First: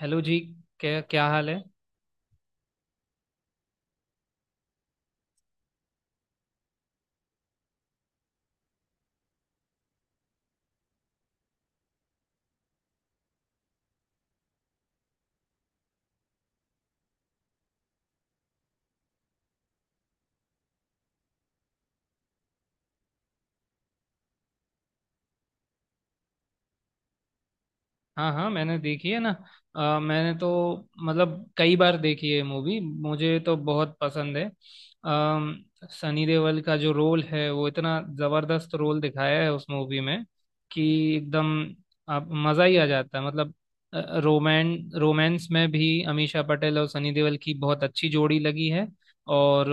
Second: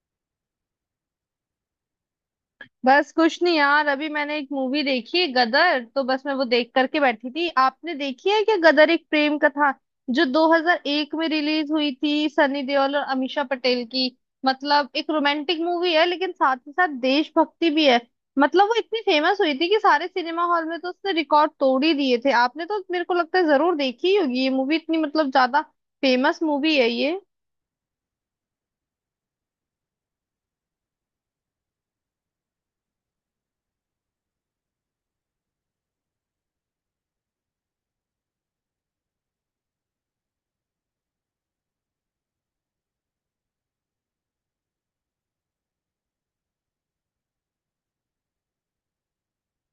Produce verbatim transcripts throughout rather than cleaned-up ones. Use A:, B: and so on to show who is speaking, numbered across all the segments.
A: Hello जी। क्या क्या हाल है।
B: बस कुछ नहीं यार। अभी मैंने एक मूवी देखी गदर, तो बस मैं वो देख करके बैठी थी। आपने देखी है क्या गदर एक प्रेम कथा, जो दो हज़ार एक में रिलीज हुई थी, सनी देओल और अमीषा पटेल की। मतलब एक रोमांटिक मूवी है, लेकिन साथ ही साथ देशभक्ति भी है। मतलब वो इतनी फेमस हुई थी कि सारे सिनेमा हॉल में तो उसने रिकॉर्ड तोड़ ही दिए थे। आपने तो मेरे को लगता है जरूर देखी ही होगी ये मूवी, इतनी मतलब ज्यादा फेमस मूवी है ये।
A: हाँ हाँ, मैंने देखी है ना। अ, मैंने तो मतलब कई बार देखी है मूवी, मुझे तो बहुत पसंद है। अम, सनी देओल का जो रोल है वो इतना जबरदस्त रोल दिखाया है उस मूवी में कि एकदम आप मजा ही आ जाता है मतलब। रोमैन रोमांस में भी अमीषा पटेल और सनी देओल की बहुत अच्छी जोड़ी लगी है। और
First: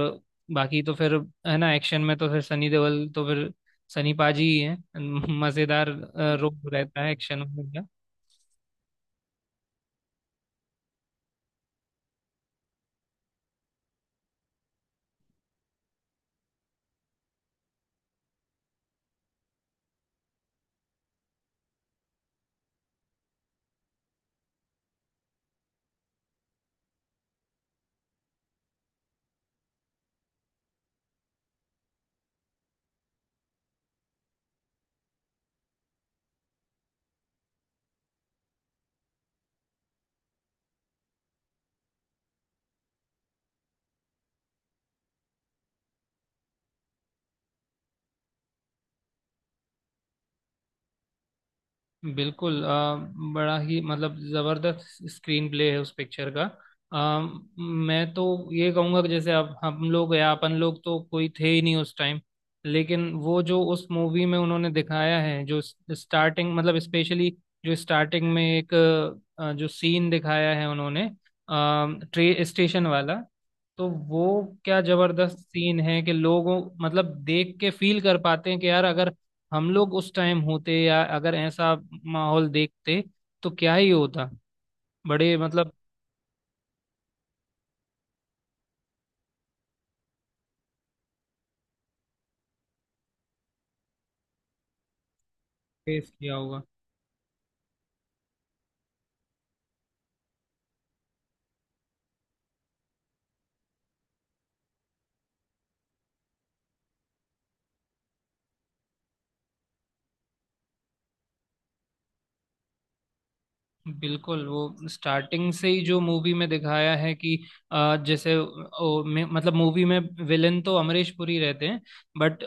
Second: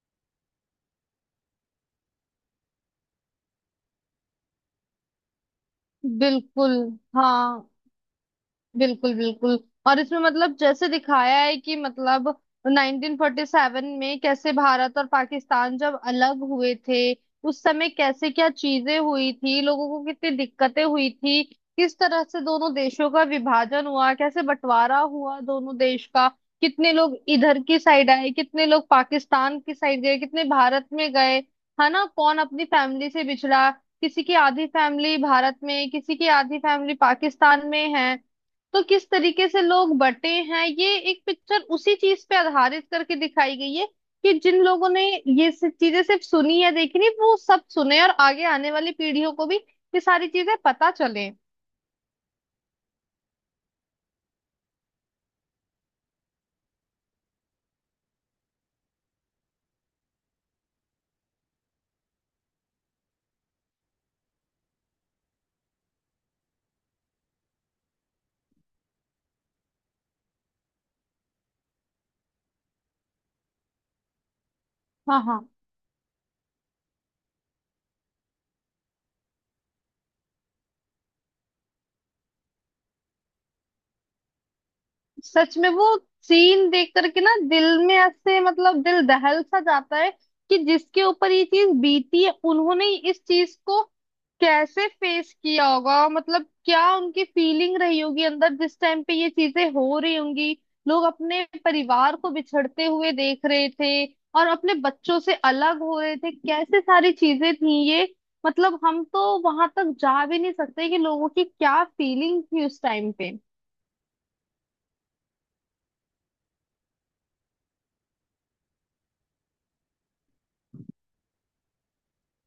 A: बाकी तो फिर, है ना, एक्शन में तो फिर सनी देओल तो फिर सनी पाजी ही है। मजेदार अ, रोल
B: बिल्कुल।
A: रहता है एक्शन
B: हाँ।
A: में।
B: बिल्कुल बिल्कुल। और इसमें मतलब जैसे दिखाया है कि मतलब नाइनटीन फ़ोर्टी सेवन में कैसे भारत और पाकिस्तान जब अलग हुए थे, उस समय कैसे क्या चीजें हुई थी, लोगों को कितनी दिक्कतें हुई थी, किस तरह से दोनों देशों का विभाजन हुआ, कैसे बंटवारा हुआ दोनों देश का, कितने लोग इधर की साइड आए, कितने लोग पाकिस्तान की साइड गए, कितने भारत में गए, है ना। कौन अपनी फैमिली से बिछड़ा, किसी की आधी फैमिली भारत में, किसी की आधी फैमिली पाकिस्तान में है। तो किस तरीके से लोग बटे हैं, ये एक पिक्चर उसी चीज पे आधारित करके दिखाई गई है। कि जिन लोगों ने ये सब चीजें सिर्फ सुनी या देखी नहीं, वो सब सुने और आगे आने वाली पीढ़ियों को भी ये सारी चीजें पता चले।
A: बिल्कुल। अ, बड़ा ही मतलब जबरदस्त स्क्रीन प्ले है उस पिक्चर का। अ, मैं तो ये कहूंगा कि जैसे अब हम लोग या अपन लोग तो कोई थे ही नहीं उस टाइम, लेकिन वो जो उस मूवी में उन्होंने दिखाया है, जो स्टार्टिंग मतलब स्पेशली जो स्टार्टिंग में एक अ, जो सीन दिखाया है उन्होंने, अ, ट्रे स्टेशन वाला, तो वो क्या
B: हाँ
A: जबरदस्त
B: हाँ।
A: सीन है कि लोगों मतलब देख के फील कर पाते हैं कि यार अगर हम लोग उस टाइम होते या अगर ऐसा माहौल देखते तो क्या ही होता। बड़े
B: सच में
A: मतलब
B: वो सीन देख करके ना दिल में ऐसे मतलब दिल दहल सा जाता है कि जिसके ऊपर ये चीज बीती है, उन्होंने इस चीज को कैसे फेस किया होगा,
A: फेस किया
B: मतलब
A: होगा।
B: क्या उनकी फीलिंग रही होगी अंदर जिस टाइम पे ये चीजें हो रही होंगी। लोग अपने परिवार को बिछड़ते हुए देख रहे थे और अपने बच्चों से अलग हो रहे थे, कैसे सारी चीजें थी ये। मतलब हम तो वहां तक जा भी नहीं सकते कि लोगों की क्या फीलिंग थी उस टाइम पे।
A: बिल्कुल, वो स्टार्टिंग से ही जो मूवी में दिखाया है कि अ, जैसे ओ, में, मतलब मूवी में विलेन तो अमरीश पुरी रहते हैं। बट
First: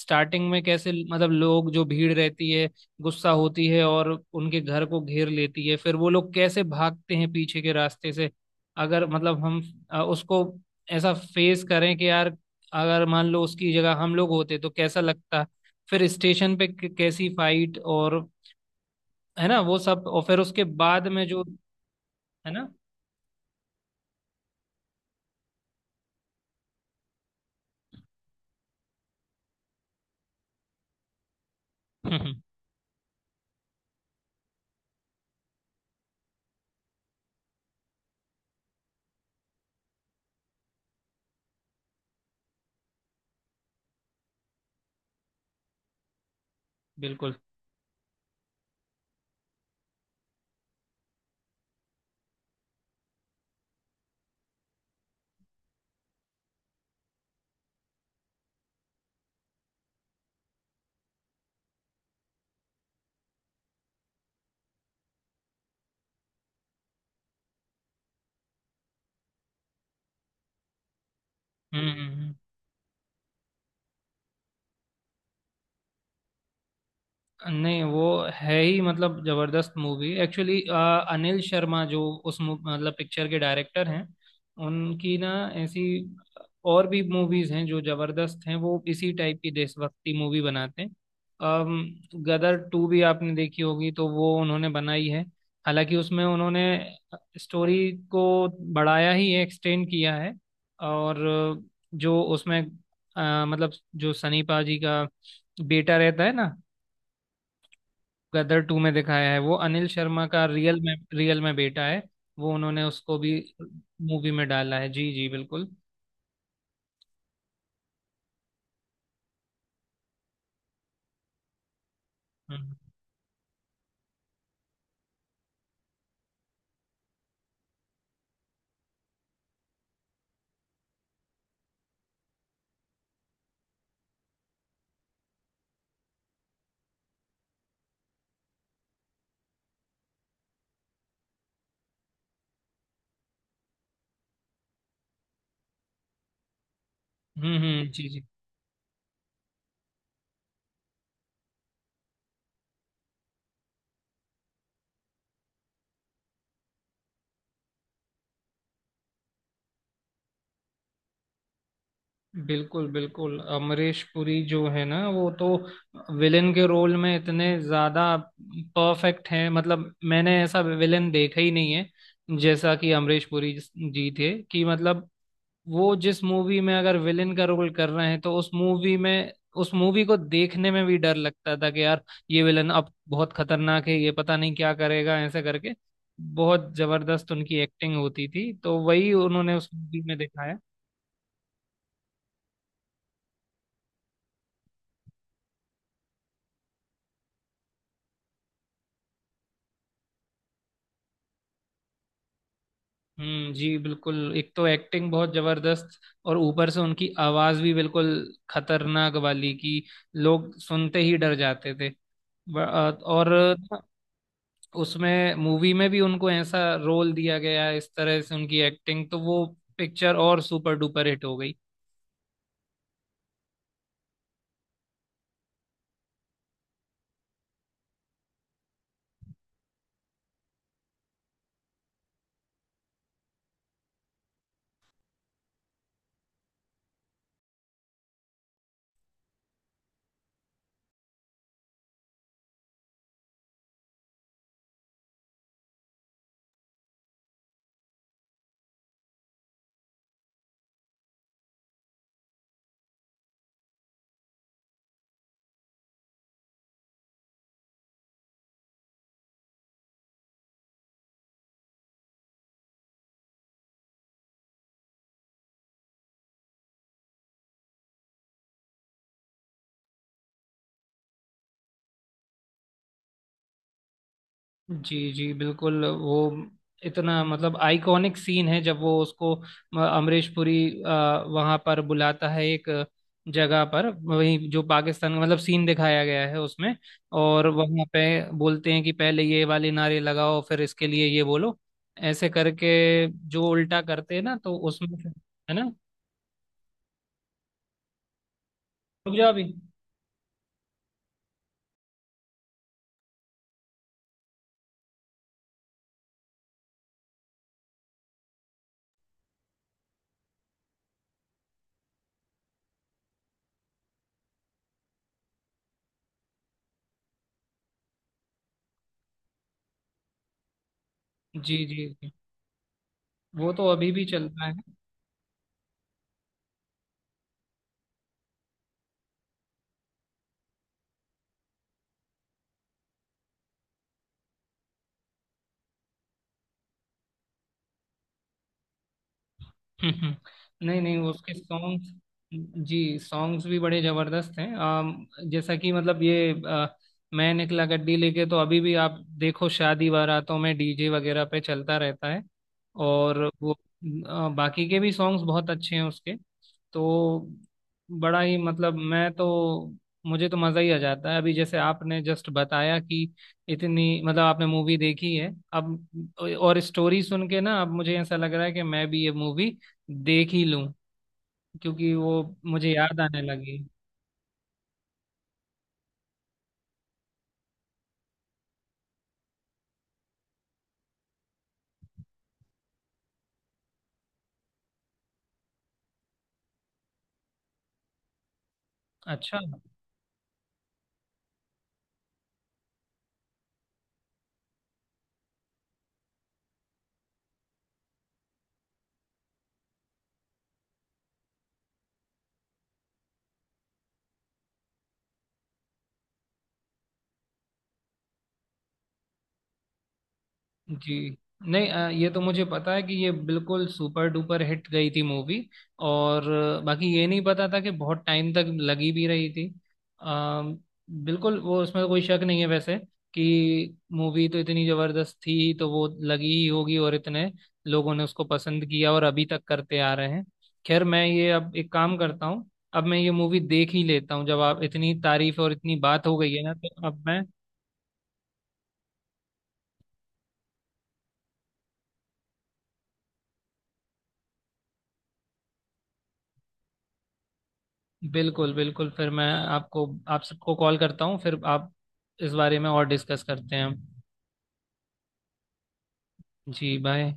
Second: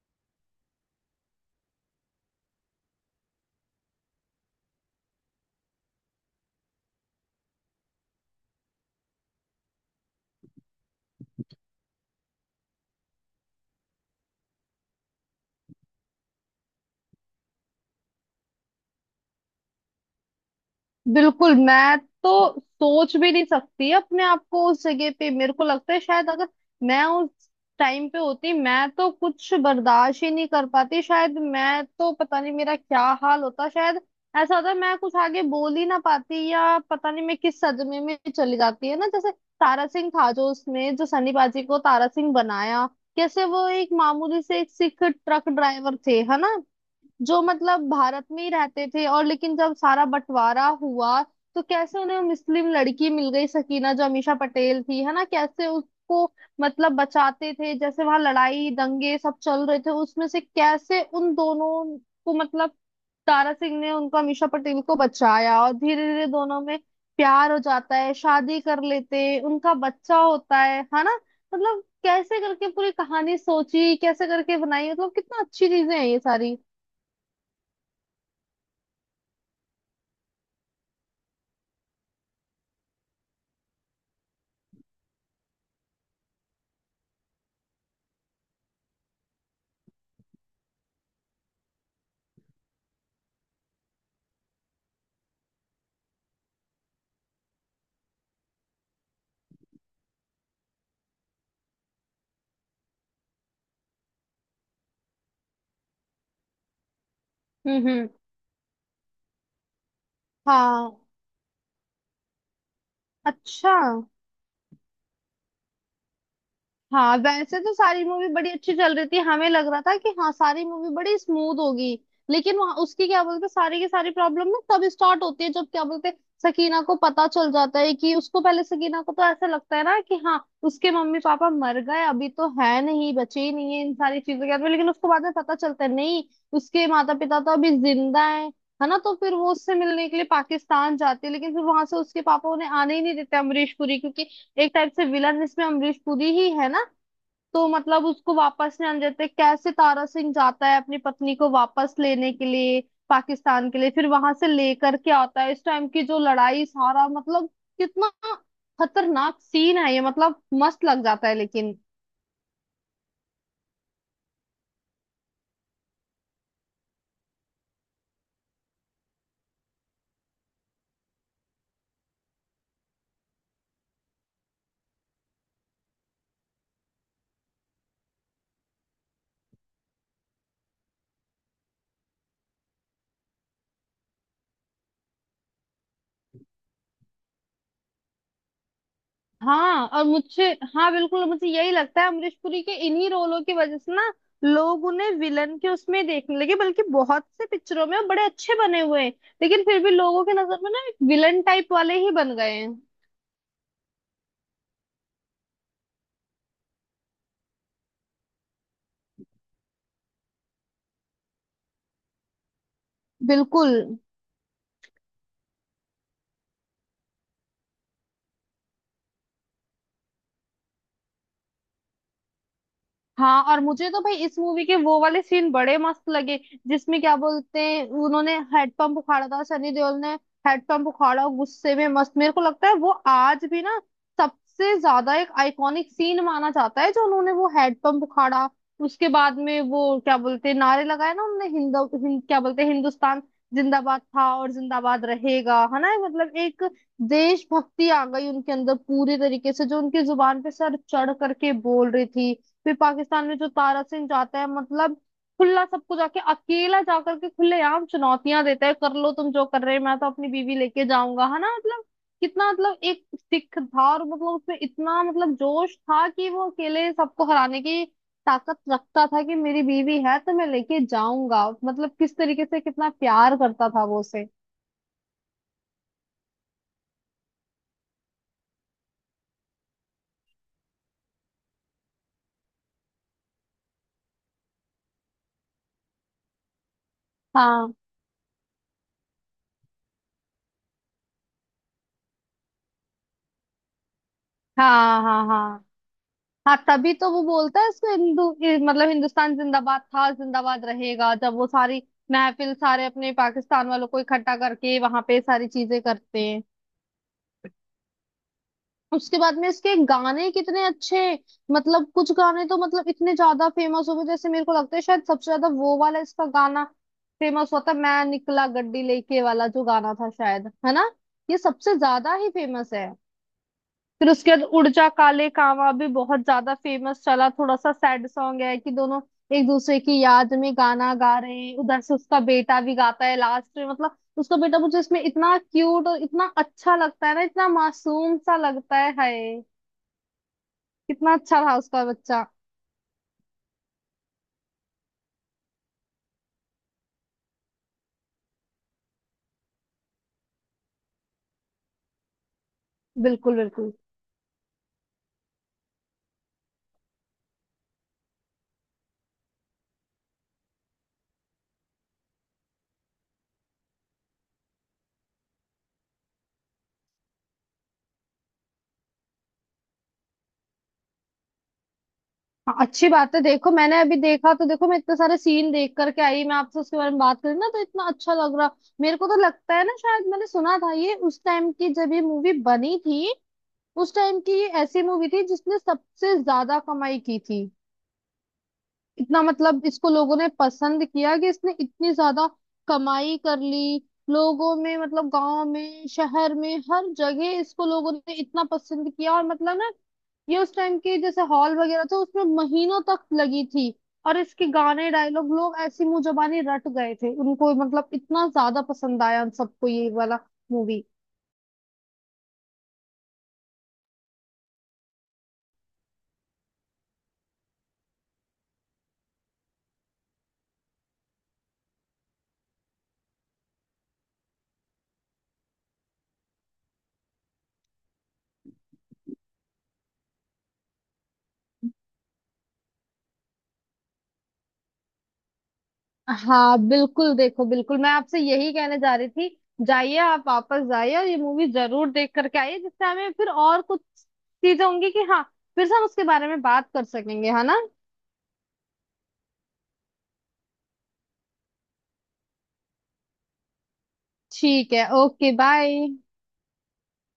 A: स्टार्टिंग में कैसे मतलब लोग जो भीड़ रहती है, गुस्सा होती है और उनके घर को घेर लेती है, फिर वो लोग कैसे भागते हैं पीछे के रास्ते से। अगर मतलब हम अ, उसको ऐसा फेस करें कि यार, अगर मान लो उसकी जगह हम लोग होते तो कैसा लगता। फिर स्टेशन पे क- कैसी फाइट और, है ना, वो सब, और फिर उसके बाद में जो,
B: बिल्कुल, मैं तो
A: है ना।
B: सोच भी नहीं सकती अपने आप को उस जगह पे। मेरे को लगता है शायद अगर मैं उस टाइम पे होती, मैं तो कुछ बर्दाश्त ही नहीं कर पाती शायद। मैं तो पता नहीं मेरा क्या हाल होता, शायद ऐसा होता मैं कुछ आगे बोल ही ना पाती, या पता नहीं मैं किस सदमे में चली जाती। है ना, जैसे तारा सिंह था जो उसमें, जो सनी पाजी को तारा सिंह बनाया, कैसे वो एक मामूली से एक सिख ट्रक ड्राइवर थे, है ना।
A: बिल्कुल।
B: जो मतलब भारत में ही रहते थे, और लेकिन जब सारा बंटवारा हुआ तो कैसे उन्हें मुस्लिम लड़की मिल गई सकीना, जो अमीषा पटेल थी, है ना। कैसे उसको मतलब बचाते थे, जैसे वहां लड़ाई दंगे सब चल रहे थे, उसमें से कैसे उन दोनों को मतलब तारा सिंह ने उनको अमीषा पटेल को बचाया, और धीरे धीरे दोनों में प्यार हो जाता है, शादी कर लेते हैं, उनका बच्चा होता है है ना। मतलब
A: हम्म हम्म हम्म।
B: कैसे करके पूरी कहानी सोची, कैसे करके बनाई, मतलब कितना अच्छी चीजें हैं ये सारी।
A: नहीं, वो है ही मतलब जबरदस्त मूवी एक्चुअली। अनिल शर्मा जो उस मू- मतलब पिक्चर के डायरेक्टर हैं, उनकी ना ऐसी और भी मूवीज हैं जो जबरदस्त हैं, वो इसी टाइप की देशभक्ति मूवी बनाते हैं। अम, गदर टू भी आपने देखी होगी, तो वो उन्होंने बनाई है। हालांकि उसमें उन्होंने स्टोरी को बढ़ाया ही है, एक्सटेंड किया है। और जो उसमें अ, मतलब जो सनी पाजी का बेटा रहता है ना
B: हम्म हम्म।
A: गदर टू में दिखाया है, वो अनिल शर्मा का रियल
B: हाँ।
A: में रियल में बेटा है। वो उन्होंने उसको भी
B: अच्छा।
A: मूवी में डाला है। जी जी बिल्कुल।
B: हाँ, वैसे तो सारी मूवी बड़ी अच्छी चल रही थी, हमें लग रहा था कि हाँ सारी मूवी बड़ी स्मूथ होगी, लेकिन
A: हम्म
B: वहाँ उसकी क्या बोलते सारी की सारी प्रॉब्लम ना तब स्टार्ट होती है जब क्या बोलते सकीना को पता चल जाता है कि उसको, पहले सकीना को तो ऐसा लगता है ना कि हाँ उसके मम्मी पापा मर गए, अभी तो है नहीं, बचे ही नहीं है इन सारी चीजों के हाथ में। लेकिन उसको बाद में पता चलता है, नहीं, उसके माता पिता तो अभी जिंदा है है ना। तो फिर वो उससे मिलने के लिए पाकिस्तान जाती है, लेकिन फिर वहां से उसके पापा उन्हें आने ही नहीं देते अमरीश पुरी, क्योंकि एक टाइप से विलन इसमें अमरीश पुरी ही है ना।
A: हम्म
B: तो
A: हम्म,
B: मतलब
A: जी जी।
B: उसको वापस नहीं आने देते, कैसे तारा सिंह जाता है अपनी पत्नी को वापस लेने के लिए पाकिस्तान के लिए, फिर वहां से लेकर के आता है। इस टाइम की जो लड़ाई, सारा मतलब कितना खतरनाक सीन है ये, मतलब मस्त लग जाता है। लेकिन
A: बिल्कुल बिल्कुल, अमरीश पुरी जो है ना वो तो विलेन के रोल में इतने ज्यादा परफेक्ट हैं। मतलब मैंने ऐसा विलेन देखा ही नहीं है जैसा कि अमरीश पुरी जी थे कि मतलब वो जिस मूवी में अगर विलेन का रोल कर रहे हैं तो उस मूवी में, उस मूवी को देखने में भी डर लगता था कि यार ये विलन अब बहुत खतरनाक है, ये पता नहीं क्या करेगा, ऐसे करके बहुत जबरदस्त उनकी एक्टिंग होती थी, तो वही उन्होंने उस
B: हाँ,
A: मूवी
B: और
A: में
B: मुझे
A: दिखाया।
B: हाँ बिल्कुल, मुझे यही लगता है अमरीश पुरी के इन्हीं रोलों की वजह से ना लोग उन्हें विलन के उसमें देखने लगे। बल्कि बहुत से पिक्चरों में वो बड़े अच्छे बने हुए हैं, लेकिन फिर भी लोगों के नजर में ना एक विलन टाइप वाले ही बन गए हैं।
A: हम्म जी बिल्कुल। एक तो एक्टिंग बहुत जबरदस्त, और ऊपर से उनकी आवाज भी बिल्कुल खतरनाक वाली कि लोग सुनते ही डर जाते थे। ब- और
B: बिल्कुल।
A: उसमें मूवी में भी उनको ऐसा रोल दिया गया है, इस तरह से उनकी एक्टिंग, तो वो पिक्चर और सुपर डुपर हिट हो गई।
B: हाँ और मुझे तो भाई इस मूवी के वो वाले सीन बड़े मस्त लगे, जिसमें क्या बोलते हैं उन्होंने हेडपम्प उखाड़ा था सनी देओल ने। हेडपम्प उखाड़ा गुस्से में, मस्त। मेरे को लगता है वो आज भी ना सबसे ज्यादा एक आइकॉनिक सीन माना जाता है, जो उन्होंने वो हेडपम्प उखाड़ा। उसके बाद में वो क्या बोलते हैं, नारे लगाए ना उन्होंने, हिंद, हिंद क्या बोलते हैं, हिंदुस्तान जिंदाबाद था और जिंदाबाद रहेगा, है ना। मतलब एक देशभक्ति आ गई उनके अंदर पूरी तरीके से, जो उनकी जुबान पे सर चढ़ करके बोल रही थी। फिर पाकिस्तान में जो तारा सिंह जाता है, मतलब खुला सबको जाके, अकेला जाकर के खुलेआम चुनौतियां देता है, कर लो तुम जो कर रहे हो, मैं तो अपनी बीवी लेके जाऊंगा, है ना। मतलब कितना मतलब एक सिख था, और मतलब उसमें इतना मतलब जोश था कि वो अकेले सबको हराने की ताकत रखता था कि मेरी बीवी है तो मैं लेके जाऊंगा। मतलब किस तरीके से कितना प्यार करता था वो उसे।
A: जी जी बिल्कुल, वो इतना मतलब आइकॉनिक सीन है जब वो उसको, अ, अमरीश पुरी वहां पर बुलाता है एक जगह पर, वही जो पाकिस्तान का मतलब सीन दिखाया गया है उसमें, और
B: हाँ
A: वहां पे बोलते हैं कि पहले ये वाले नारे लगाओ फिर इसके लिए ये बोलो, ऐसे करके जो उल्टा करते हैं ना तो उसमें,
B: हाँ हाँ। हाँ,
A: है ना,
B: हाँ तभी तो वो बोलता है इसको, हिंदू ये मतलब
A: रुक जाओ
B: हिंदुस्तान
A: अभी।
B: जिंदाबाद था जिंदाबाद रहेगा, जब वो सारी महफिल सारे अपने पाकिस्तान वालों को इकट्ठा करके वहां पे सारी चीजें करते हैं। उसके बाद में इसके गाने कितने अच्छे, मतलब कुछ गाने तो मतलब इतने ज्यादा फेमस हो गए, जैसे मेरे को लगता है शायद सबसे ज्यादा वो वाला इसका गाना फेमस होता है, मैं निकला गड्डी लेके वाला जो गाना था, शायद है ना ये
A: जी
B: सबसे
A: जी जी,
B: ज्यादा ही फेमस है।
A: वो तो अभी भी
B: फिर
A: चल
B: उसके बाद
A: रहा
B: उड़
A: है।
B: जा काले कावां भी बहुत ज्यादा फेमस चला, थोड़ा सा सैड सॉन्ग है कि दोनों एक दूसरे की याद में गाना गा रहे हैं, उधर से उसका बेटा भी गाता है लास्ट में। मतलब उसका बेटा मुझे इसमें इतना क्यूट और इतना अच्छा लगता है ना, इतना मासूम सा लगता है, हाय
A: हम्म, हम्म। नहीं नहीं,
B: कितना
A: उसके
B: अच्छा था उसका
A: सॉन्ग्स,
B: बच्चा।
A: जी, सॉन्ग्स भी बड़े जबरदस्त हैं। आम, जैसा कि मतलब ये अ, मैं निकला गड्डी लेके, तो अभी भी आप देखो शादी बारातों में डीजे वगैरह पे चलता रहता है। और
B: बिल्कुल
A: वो
B: बिल्कुल।
A: अ, बाकी के भी सॉन्ग्स बहुत अच्छे हैं उसके। तो बड़ा ही मतलब, मैं तो, मुझे तो मज़ा ही आ जाता है। अभी जैसे आपने जस्ट बताया कि इतनी मतलब आपने मूवी देखी है अब, और स्टोरी सुन के ना अब मुझे ऐसा लग रहा है कि मैं भी ये मूवी देख ही लूं, क्योंकि वो
B: हाँ
A: मुझे
B: अच्छी
A: याद
B: बात है।
A: आने
B: देखो
A: लगी।
B: मैंने अभी देखा, तो देखो मैं इतने सारे सीन देख करके आई, मैं आपसे उसके बारे में बात करी ना तो इतना अच्छा लग रहा। मेरे को तो लगता है ना शायद मैंने सुना था ये उस टाइम की, जब ये मूवी बनी थी उस टाइम की ये ऐसी मूवी थी जिसने सबसे ज्यादा कमाई की थी। इतना
A: अच्छा
B: मतलब इसको लोगों ने पसंद किया कि इसने इतनी ज्यादा कमाई कर ली। लोगों में मतलब गांव में शहर में हर जगह इसको लोगों ने इतना पसंद किया, और मतलब ना ये उस टाइम के जैसे हॉल वगैरह थे उसमें महीनों तक लगी थी। और इसके गाने डायलॉग लोग ऐसी मुंह जबानी रट गए थे उनको, मतलब इतना ज्यादा पसंद आया उन सबको ये वाला मूवी।
A: जी। नहीं अ, ये तो मुझे पता है कि ये बिल्कुल सुपर डुपर हिट गई थी मूवी, और अ, बाकी ये नहीं पता था कि बहुत टाइम तक लगी भी रही थी। अ, बिल्कुल, वो उसमें तो कोई शक नहीं है वैसे, कि मूवी तो इतनी जबरदस्त थी तो वो लगी ही होगी, और इतने लोगों ने उसको पसंद किया और अभी तक करते आ रहे हैं। खैर, मैं ये अब एक काम करता हूँ, अब मैं ये मूवी देख ही लेता हूँ। जब आप इतनी तारीफ और इतनी बात हो गई है ना
B: हाँ
A: तो अब
B: बिल्कुल
A: मैं,
B: देखो, बिल्कुल मैं आपसे यही कहने जा रही थी, जाइए आप वापस जाइए और ये मूवी जरूर देख करके आइए, जिससे हमें फिर और कुछ चीजें होंगी कि हाँ फिर से हम उसके बारे में बात कर सकेंगे, है ना।
A: बिल्कुल बिल्कुल, फिर मैं आपको, आप सबको कॉल करता हूँ, फिर आप इस बारे में और डिस्कस करते हैं।
B: ठीक है, ओके बाय।
A: जी बाय।